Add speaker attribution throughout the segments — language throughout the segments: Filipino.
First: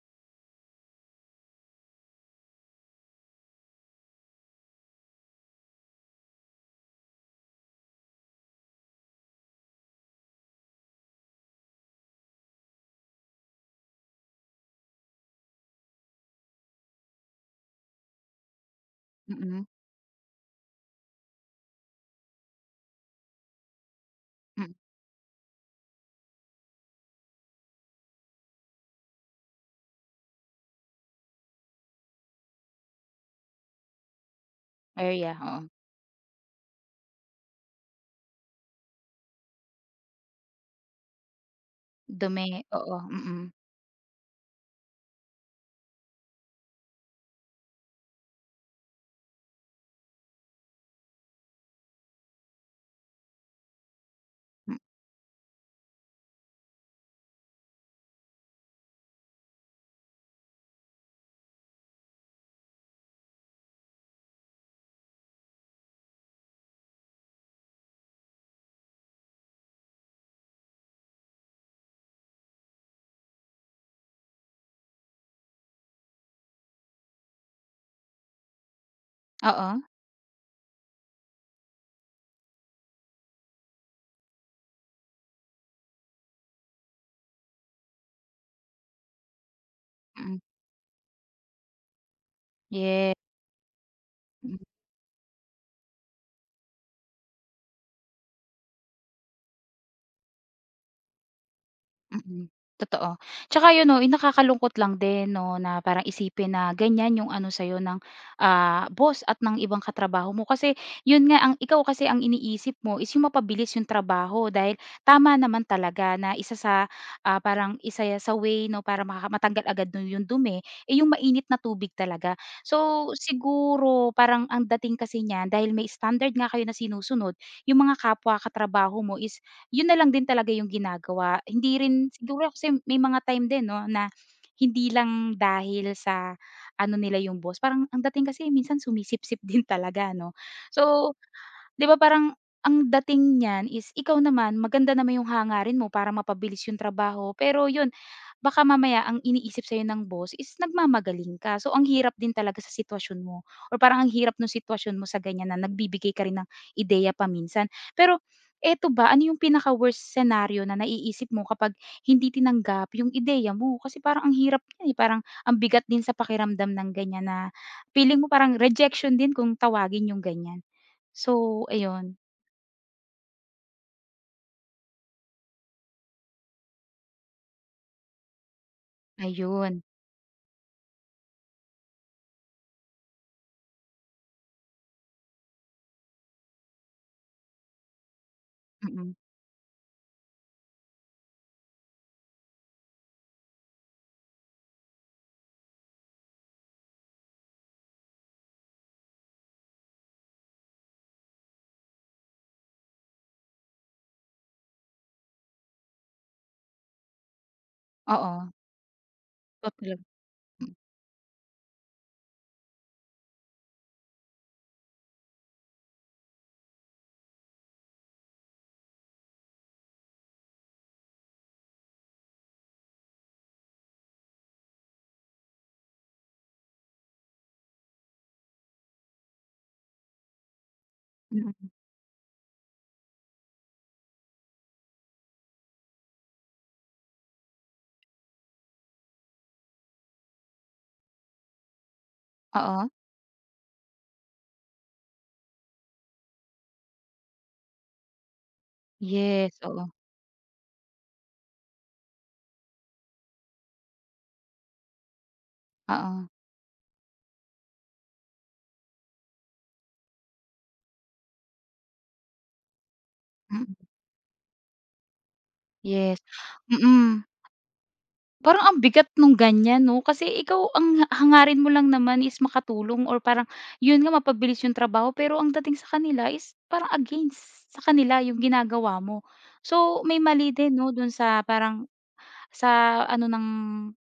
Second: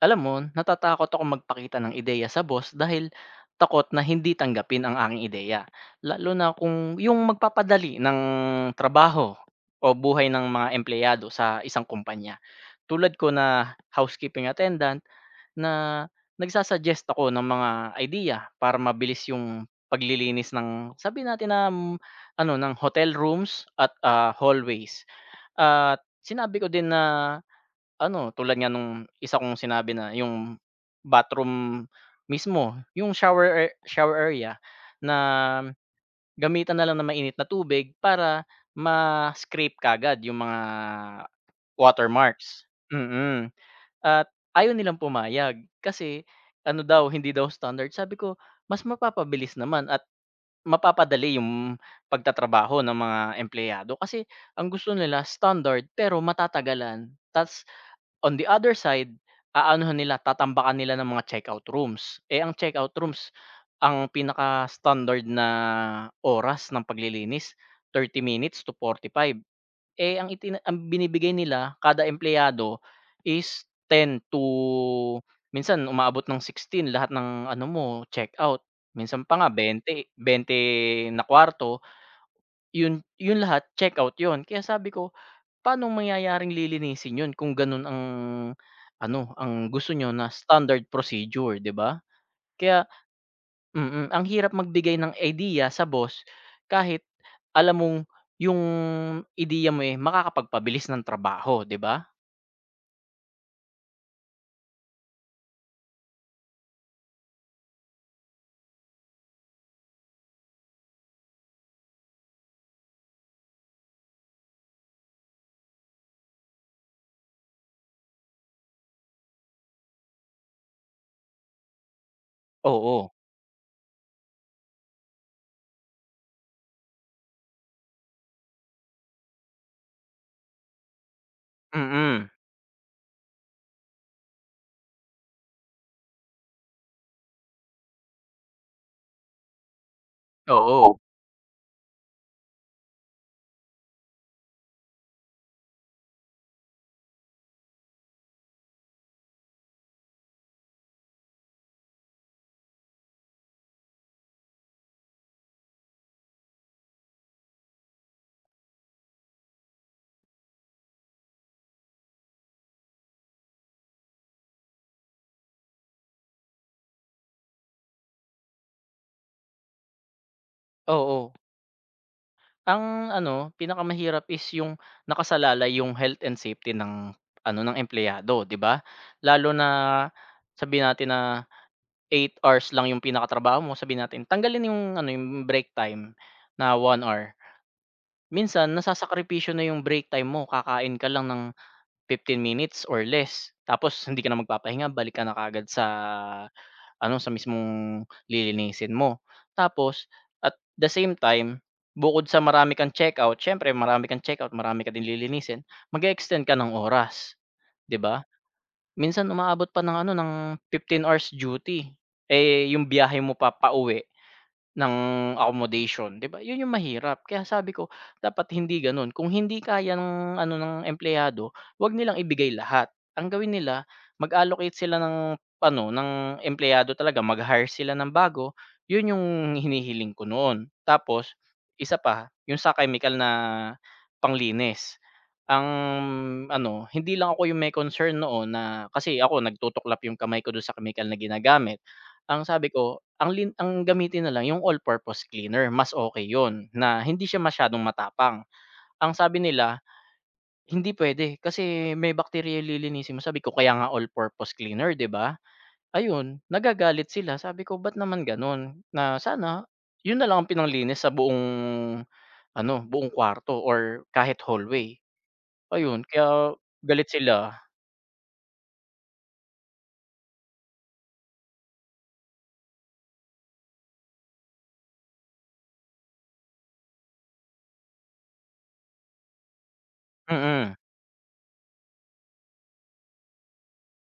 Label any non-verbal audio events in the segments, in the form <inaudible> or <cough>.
Speaker 1: Alam mo, natatakot ako magpakita ng ideya sa boss dahil takot na hindi tanggapin ang aking ideya. Lalo na kung yung magpapadali ng trabaho o buhay ng mga empleyado sa isang kumpanya. Tulad ko na housekeeping attendant na nagsasuggest ako ng mga idea para mabilis
Speaker 2: Mm,
Speaker 1: yung paglilinis ng sabi natin na ano ng hotel rooms at
Speaker 2: mm,
Speaker 1: hallways. At sinabi ko din na ano, tulad nga nung isa kong sinabi na yung bathroom mismo, yung shower area na
Speaker 2: area, oo.
Speaker 1: gamitan na lang ng mainit na tubig para ma-scrape kagad yung mga
Speaker 2: Dumi
Speaker 1: watermarks,
Speaker 2: oo, mm.
Speaker 1: mm. At ayaw nilang pumayag kasi ano daw, hindi daw standard. Sabi ko, mas mapapabilis naman at mapapadali yung pagtatrabaho ng mga empleyado kasi ang gusto nila standard pero matatagalan ta's on the other side, aanuhan nila, tatambakan nila ng mga checkout rooms. Eh, ang checkout rooms, ang pinaka-standard na oras ng paglilinis, 30 minutes to 45. Eh, ang itin ang binibigay nila kada empleyado is 10 to minsan umaabot ng 16 lahat ng ano mo, checkout. Minsan pa nga
Speaker 2: Oo,
Speaker 1: 20, 20 na kwarto, 'yun lahat checkout 'yun. Kaya sabi ko, paano mangyayaring lilinisin 'yun kung gano'n ang ano, ang gusto niyo na
Speaker 2: mm,
Speaker 1: standard procedure, 'di ba? Kaya
Speaker 2: yes.
Speaker 1: mm, ang hirap magbigay ng idea sa boss kahit alam mong yung ideya mo, eh, makakapagpabilis ng trabaho, 'di ba?
Speaker 2: Mm, totoo. Tsaka yun 'no, yung nakakalungkot lang din 'no, na parang isipin na ganyan yung ano sa'yo ng, boss at ng ibang katrabaho mo. Kasi yun nga, ang ikaw kasi ang iniisip mo is yung mapabilis yung trabaho dahil tama naman talaga na isa sa, parang isa sa way 'no, para matanggal agad dun yung dumi, eh, yung mainit na tubig talaga. So,
Speaker 1: Oo,
Speaker 2: siguro parang ang dating kasi niyan dahil may standard nga kayo na sinusunod, yung mga kapwa katrabaho mo is yun na lang din talaga yung ginagawa. Hindi rin
Speaker 1: mm,
Speaker 2: siguro kasi may mga time din 'no, na hindi lang dahil sa ano nila yung boss, parang ang dating kasi minsan sumisipsip <laughs> din talaga 'no.
Speaker 1: oo,
Speaker 2: So, 'di ba parang ang dating niyan is ikaw naman maganda naman yung hangarin mo para mapabilis yung trabaho, pero yun, baka mamaya ang iniisip sa'yo ng boss is nagmamagaling ka. So, ang hirap din talaga sa sitwasyon mo or parang ang hirap ng sitwasyon mo sa ganyan na nagbibigay ka rin ng ideya paminsan. Pero eto ba, ano yung pinaka-worst scenario na naiisip mo kapag hindi tinanggap yung ideya mo? Kasi parang ang hirap niya eh, parang ang bigat din sa pakiramdam ng ganyan na feeling mo parang rejection din kung tawagin yung ganyan.
Speaker 1: oo.
Speaker 2: So, ayun.
Speaker 1: Ang ano, pinakamahirap is yung nakasalalay yung health and safety ng ano, ng empleyado, 'di ba? Lalo na
Speaker 2: Ayun,
Speaker 1: sabihin natin na eight hours lang yung pinakatrabaho mo, sabihin natin tanggalin yung ano, yung break time na 1 hour. Minsan
Speaker 2: mm.
Speaker 1: nasasakripisyo na yung break time mo, kakain ka lang ng 15 minutes or less. Tapos <laughs> hindi ka na magpapahinga, balik ka na kaagad sa ano, sa mismong lilinisin mo. Tapos at the same time, bukod sa marami kang checkout, siyempre marami kang checkout, marami ka din lilinisin, mag extend ka ng oras, 'di ba?
Speaker 2: Oo,
Speaker 1: Minsan umaabot
Speaker 2: totoo
Speaker 1: pa ng
Speaker 2: talaga,
Speaker 1: ano ng
Speaker 2: mm,
Speaker 1: 15 hours duty, eh, yung biyahe mo pa pauwi ng accommodation, 'di ba? 'Yun yung mahirap. Kaya sabi ko dapat hindi gano'n. Kung hindi kaya ng ano, ng empleyado, 'wag nilang ibigay lahat. Ang gawin nila, mag-allocate sila ng ano, ng empleyado talaga, mag-hire sila ng bago. 'Yun yung hinihiling ko noon. Tapos
Speaker 2: mm.
Speaker 1: isa pa, yung sa chemical na panglinis. Ang ano, hindi lang ako yung may concern noon na kasi ako nagtutuklap yung kamay ko dun sa chemical na ginagamit. Ang sabi
Speaker 2: Oo,
Speaker 1: ko ang lin ang gamitin na lang yung all-purpose cleaner, mas okay yun na hindi siya masyadong matapang. Ang sabi
Speaker 2: yes,
Speaker 1: nila,
Speaker 2: oo,
Speaker 1: "Hindi puwede kasi may bakterya yung lilinisin mo." Sabi ko, "Kaya nga all-purpose cleaner, 'di ba?"
Speaker 2: oo,
Speaker 1: Ayun, nagagalit sila. Sabi ko, "Ba't naman gano'n?" Na sana yun na lang ang pinanglinis sa buong ano, buong kwarto
Speaker 2: mm,
Speaker 1: or kahit hallway. Ayun,
Speaker 2: yes,
Speaker 1: kaya galit
Speaker 2: mm.
Speaker 1: sila.
Speaker 2: Parang ang bigat nung ganyan 'no, kasi ikaw ang hangarin mo lang naman is makatulong or parang yun nga mapabilis yung trabaho, pero ang dating sa kanila is parang against sa kanila yung ginagawa mo. So, may mali din
Speaker 1: Mm,
Speaker 2: 'no, dun sa parang sa ano ng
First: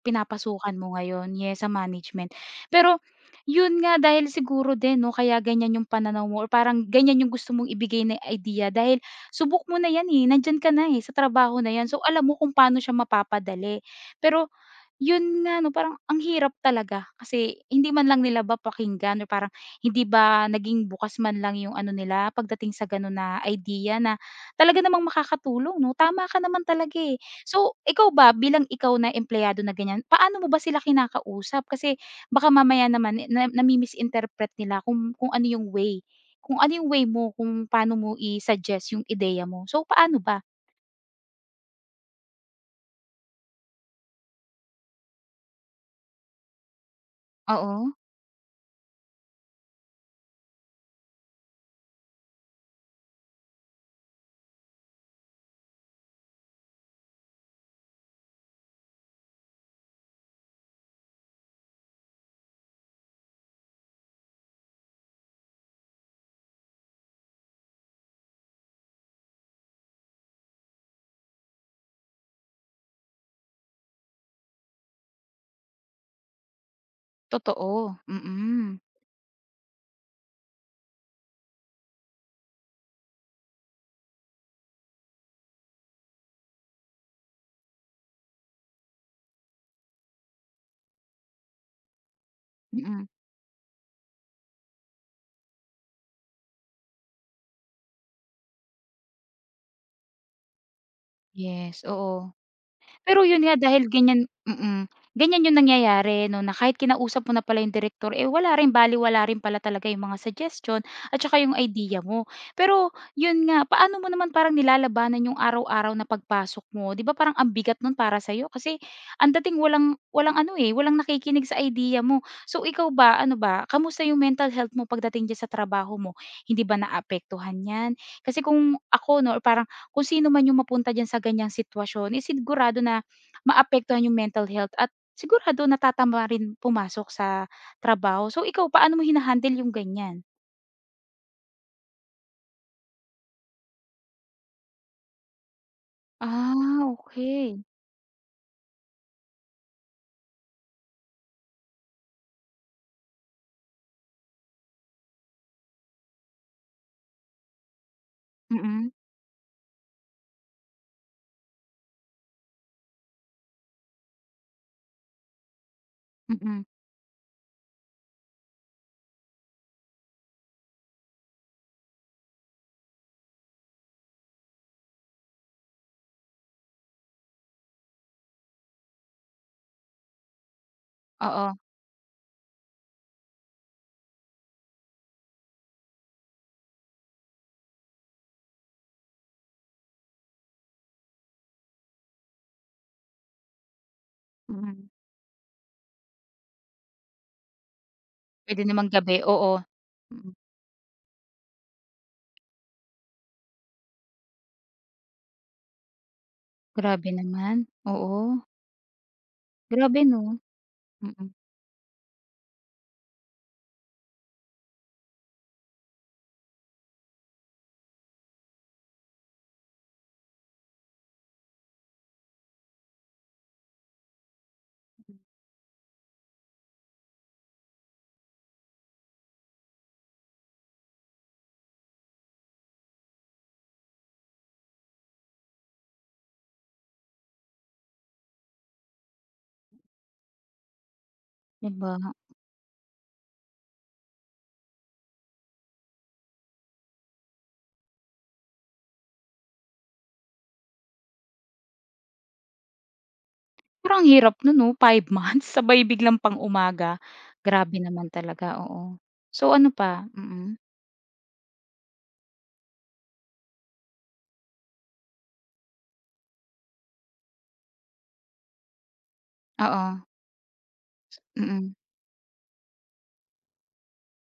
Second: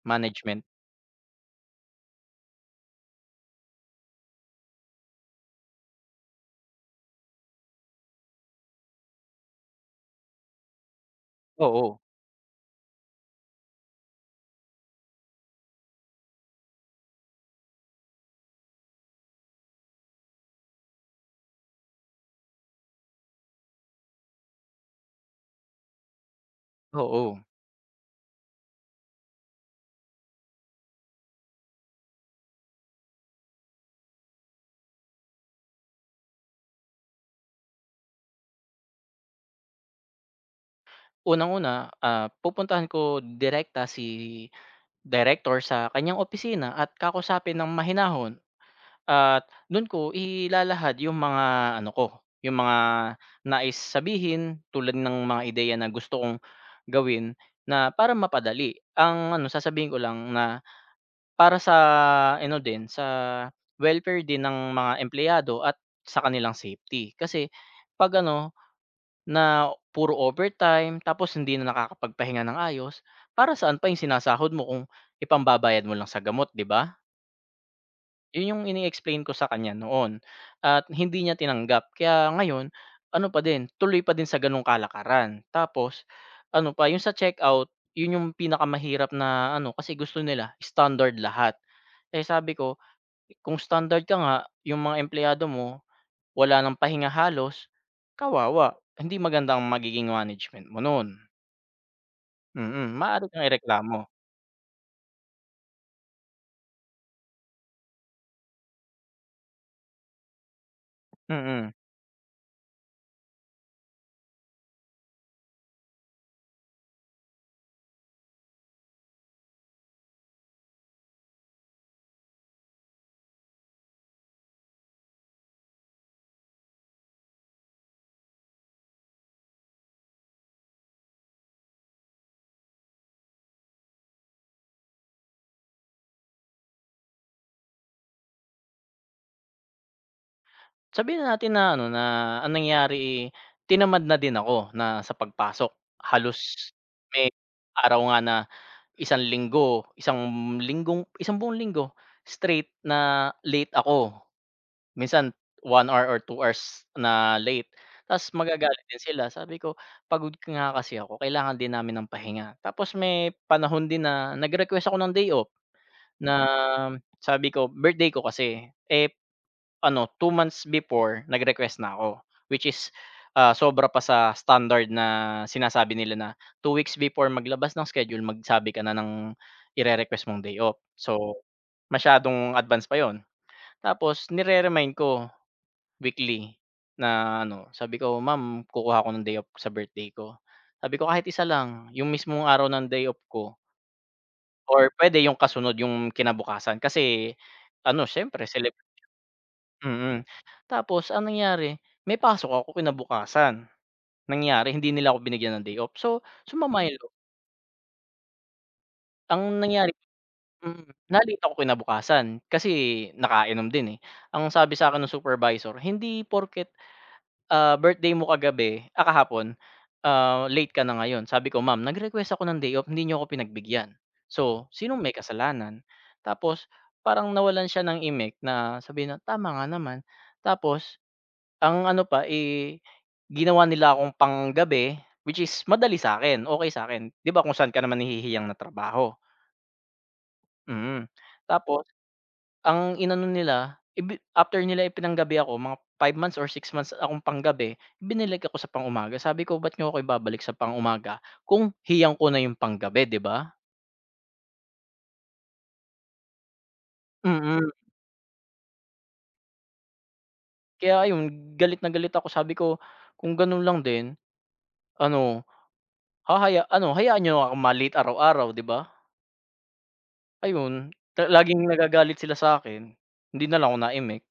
Speaker 1: management.
Speaker 2: pinapasukan mo ngayon, yes, sa management. Pero yun nga dahil siguro din 'no kaya ganyan yung pananaw mo or parang ganyan yung gusto mong ibigay na idea dahil subok mo na yan, eh, nandiyan ka na, eh, sa trabaho na yan.
Speaker 1: Oo,
Speaker 2: So, alam mo kung paano siya mapapadali. Pero yun nga 'no, parang ang hirap talaga kasi hindi man lang nila ba pakinggan or parang hindi ba naging bukas man lang yung ano nila pagdating sa gano'n na idea na talaga namang makakatulong 'no? Tama ka naman talaga, eh.
Speaker 1: oo.
Speaker 2: So, ikaw ba bilang ikaw na empleyado na ganyan, paano mo ba sila kinakausap? Kasi baka mamaya naman, eh, na nami-misinterpret nila kung ano yung way kung ano yung way mo kung paano mo i-suggest yung ideya mo. So, paano ba?
Speaker 1: Unang-una, pupuntahan ko direkta si director sa kanyang opisina at kakausapin ng
Speaker 2: Oo,
Speaker 1: mahinahon at dun ko ilalahad yung mga ano ko, yung mga nais sabihin tulad ng mga ideya na gusto kong gawin na para mapadali. Ang ano sasabihin ko lang na para sa ano din, sa welfare din ng mga empleyado at sa kanilang safety. Kasi 'pag ano, na puro overtime tapos hindi na nakakapagpahinga ng ayos, para saan pa yung sinasahod mo kung ipambabayad mo lang sa gamot, 'di ba?
Speaker 2: totoo.
Speaker 1: Yun yung
Speaker 2: Mm.
Speaker 1: ini-explain ko sa kanya noon at hindi niya tinanggap. Kaya ngayon ano pa din, tuloy pa din sa ganong kalakaran. Tapos ano pa, yung sa checkout, yun yung pinakamahirap na ano, kasi gusto nila standard lahat. Eh, sabi ko,
Speaker 2: Mm.
Speaker 1: kung standard ka nga, yung mga empleyado mo wala ng pahinga halos, kawawa. Hindi maganda ang magiging management mo nun,
Speaker 2: Yes, oo.
Speaker 1: mm.
Speaker 2: Pero
Speaker 1: Maaari
Speaker 2: yun
Speaker 1: kang
Speaker 2: nga dahil
Speaker 1: ireklamo,
Speaker 2: ganyan yung nangyayari 'no, na kahit kinausap mo na pala yung direktor, eh, wala rin balewala rin pala talaga yung mga suggestion at saka yung
Speaker 1: mm.
Speaker 2: idea mo. Pero yun nga, paano mo naman parang nilalabanan yung araw-araw na pagpasok mo? 'Di ba parang ang bigat nun para sa'yo kasi ang dating walang walang ano, eh, walang nakikinig sa idea mo. So ikaw ba, ano ba, kamusta yung mental health mo pagdating diyan sa trabaho mo? Hindi ba naapektuhan 'yan? Kasi kung ako 'no, parang kung sino man yung mapunta diyan sa ganyang sitwasyon, eh, sigurado na maapektuhan yung mental health at sigurado natatama rin pumasok sa trabaho. So ikaw, paano mo yung ganyan?
Speaker 1: Sabihin na natin na ano, na ang nangyari, eh, tinamad na din ako na sa pagpasok. Halos
Speaker 2: Ah,
Speaker 1: may
Speaker 2: okay.
Speaker 1: araw nga na isang linggo, isang linggong isang buong linggo straight na late ako. Minsan 1 hour or 2 hours na late, ta's magagalit
Speaker 2: Mm,
Speaker 1: din sila. Sabi ko, "Pagod ka nga kasi ako, kailangan din namin ng pahinga." Tapos may panahon din na nag-request ako ng day off na
Speaker 2: mm.
Speaker 1: sabi ko birthday ko kasi, eh, ano 2 months before nag-request na ako, which is, sobra pa sa standard na sinasabi nila na 2 weeks before maglabas ng schedule, magsabi ka na ng ire-request mong day off. So,
Speaker 2: Oo,
Speaker 1: masyadong advance pa yon. Tapos nire-remind ko weekly na ano, sabi ko, "Ma'am, kukuha ako ng day off sa birthday ko." Sabi ko, "Kahit isa lang, yung mismong araw ng day off ko
Speaker 2: mm.
Speaker 1: or puwede yung kasunod, yung kinabukasan." Kasi ano, siyempre
Speaker 2: Pwede
Speaker 1: celeb
Speaker 2: naman gabi, oo.
Speaker 1: mm.
Speaker 2: Mm,
Speaker 1: Tapos ang nangyari, may pasok ako kinabukasan. Nangyari hindi nila ako binigyan ng day off. So, sumama yung
Speaker 2: grabe
Speaker 1: loob.
Speaker 2: naman, oo.
Speaker 1: Ang nangyari
Speaker 2: Grabe 'no,
Speaker 1: mm,
Speaker 2: mm,
Speaker 1: na-late ako kinabukasan kasi nakainom din, eh. Ang sabi sa'kin ng supervisor, hindi porket birthday mo kagabi kahapon, late ka na ngayon. Sabi ko, "Ma'am, nag-request ako ng day off, hindi niyo ako pinagbigyan. So, sinong may kasalanan?" Tapos parang nawalan siya ng imek na sabi na, "Tama nga naman." Tapos ang ano pa, eh, ginawa nila akong panggabi, which is madali sa akin, okay sa akin, 'di ba kung saan ka naman nahihiyang na trabaho, mm.
Speaker 2: 'di
Speaker 1: Tapos
Speaker 2: ba?
Speaker 1: ang inano nila, ibi after nila ipinanggabi ako mga 5 months or 6 months akong panggabi, binalik ako sa pang-umaga. Sabi ko, "Ba't niyo ako ibabalik sa pang-umaga kung hiyang ko na yung panggabi," 'di ba?
Speaker 2: Parang ang hirap no'n 'no, 5 months <laughs> sabay biglang pang-umaga.
Speaker 1: Mm,
Speaker 2: Grabe naman talaga, oo. So ano pa? Mm,
Speaker 1: kaya ayun galit na galit ako sabi ko, "Kung ganun lang din ano, hahaya ano hayaan niyo ako ma-late araw-araw," 'di ba?
Speaker 2: oo,
Speaker 1: Ayun, ta laging
Speaker 2: mm.
Speaker 1: nagagalit sila sa akin, hindi na lang ako naimik.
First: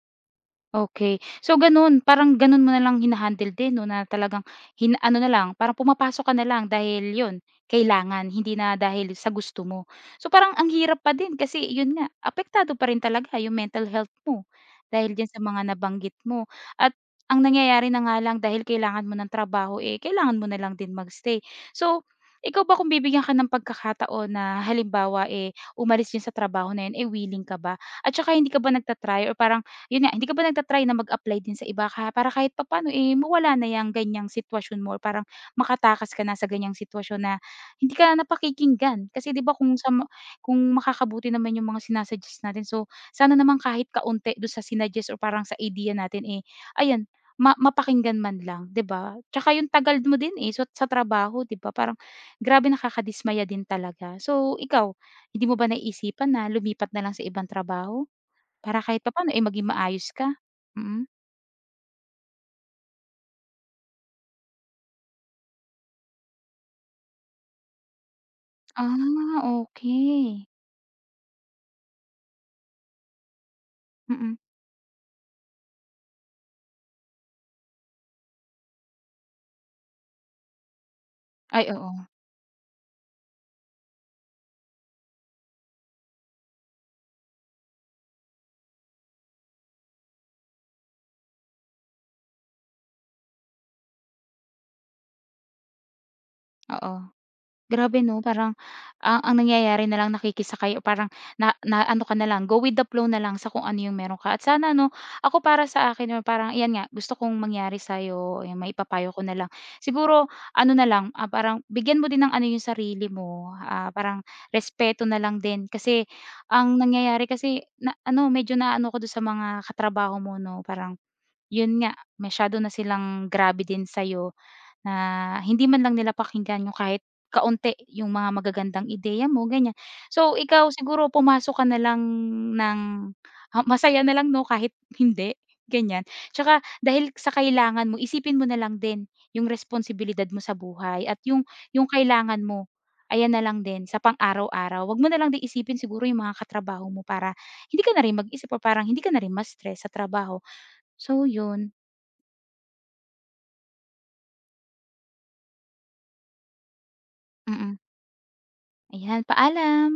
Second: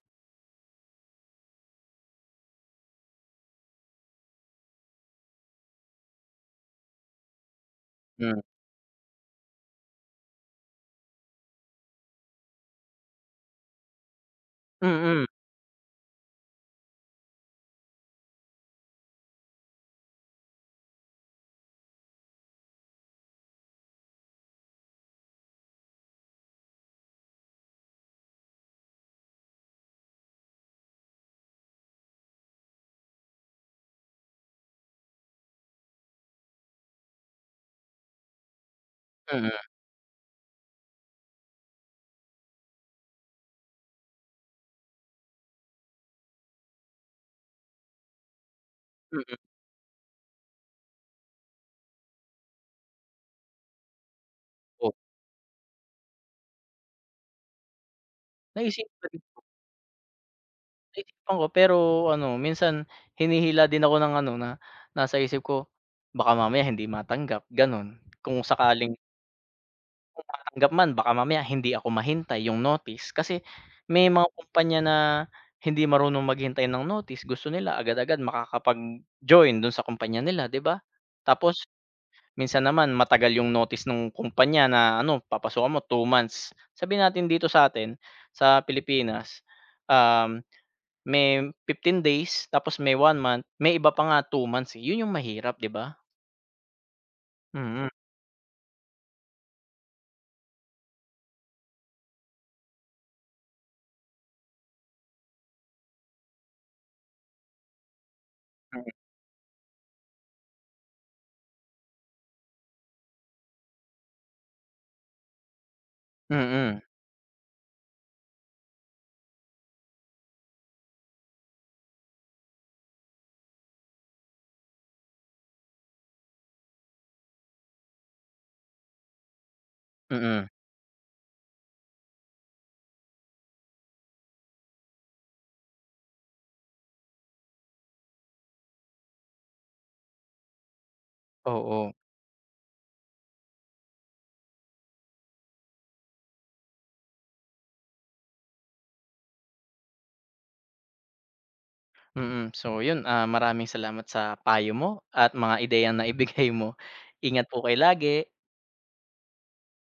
Speaker 2: Okay, so gano'n, parang gano'n mo na lang hinahandle din 'no, na talagang ano na lang, parang pumapasok ka na lang dahil 'yun, kailangan,
Speaker 1: Hmm,
Speaker 2: hindi na dahil sa gusto mo. So parang ang hirap pa din kasi 'yun nga, apektado pa rin talaga 'yung mental health mo dahil
Speaker 1: mm,
Speaker 2: diyan sa mga nabanggit mo. At ang nangyayari na nga lang dahil kailangan mo ng trabaho, eh, kailangan mo na lang din magstay. So, ikaw ba kung bibigyan ka ng pagkakataon na halimbawa, eh, umalis diyan sa trabaho na 'yun, eh, willing ka ba? At saka hindi ka ba nagtatry try or parang yun nga, hindi ka ba nagta-try na mag-apply din sa iba ka para kahit papaano, eh, mawala na yung ganyang sitwasyon mo or parang makatakas ka na sa ganyang sitwasyon na hindi ka na napakikinggan. Kasi 'di ba
Speaker 1: mm,
Speaker 2: kung sa ma kung makakabuti naman yung mga natin, so sana naman kahit kaunti do sa sinuggest or parang sa idea natin, eh, ayan mapakinggan man lang, 'di ba?
Speaker 1: mm.
Speaker 2: Tsaka yung tagal mo din, eh, so sa trabaho, 'di ba? Parang grabe nakakadismaya din talaga. So
Speaker 1: Oh,
Speaker 2: ikaw, hindi mo ba naisipan na lumipat na lang sa ibang trabaho? Para
Speaker 1: naisip
Speaker 2: kahit
Speaker 1: ko
Speaker 2: papaano, eh, maging maayos ka? Mm.
Speaker 1: Naisipan ko. Pero ano minsan hinihila din ako ng ano na nasa isip ko, baka mamaya hindi matanggap gano'n. Kung sakaling
Speaker 2: Ah, okey.
Speaker 1: matanggap man baka mamaya hindi ako mahintay yung notice kasi may mga
Speaker 2: Mm.
Speaker 1: kumpanya na hindi marunong maghintay ng notice, gusto nila agad-agad makakapag-join do'n sa kumpanya nila 'di ba? Tapos
Speaker 2: Ay, oo,
Speaker 1: minsan naman matagal yung notice nung kumpanya na ano papasukan mo 2 months. Sabihin natin dito sa'tin sa Pilipinas, um may 15 days, tapos may 1 month, may iba pa nga 2 months, eh, 'yun yung mahirap 'di ba?
Speaker 2: oo.
Speaker 1: Mm,
Speaker 2: Grabe 'no, parang ang nangyayari na lang nakikisakay o parang na na ano ka na lang, go with the flow na lang sa kung ano yung meron ka. At sana 'no, ako para sa akin or parang iyan nga, gusto kong mangyari sa'yo, ayan maipapayo ko na lang. Siguro ano na lang, parang bigyan mo din ng ano yung sarili mo, parang respeto na lang din. Kasi
Speaker 1: mm,
Speaker 2: ang nangyayari kasi na ano, medyo naano ako dun sa mga katrabaho mo 'no, parang yun nga, masyado na silang grabe din sa'yo na hindi man lang nila pakinggan yung kahit kaunti yung mga magagandang ideya mo, ganyan. So,
Speaker 1: mm,
Speaker 2: ikaw siguro pumasok ka na lang ng, masaya na lang 'no, kahit <laughs> hindi, ganyan. Tsaka dahil sa kailangan mo, isipin mo na lang din yung responsibilidad mo sa buhay at yung
Speaker 1: oo,
Speaker 2: kailangan mo, ayan na lang din sa pang-araw-araw. Wag mo na lang din isipin siguro yung mga katrabaho mo para hindi ka na rin mag-isip or parang hindi ka na rin ma-stress sa trabaho. So, yun.
Speaker 1: mm. So 'yun, maraming salamat sa payo mo at mga ideyang naibigay mo. Ingat po
Speaker 2: Mm.
Speaker 1: kayo lagi.
Speaker 2: Ayan, paalam.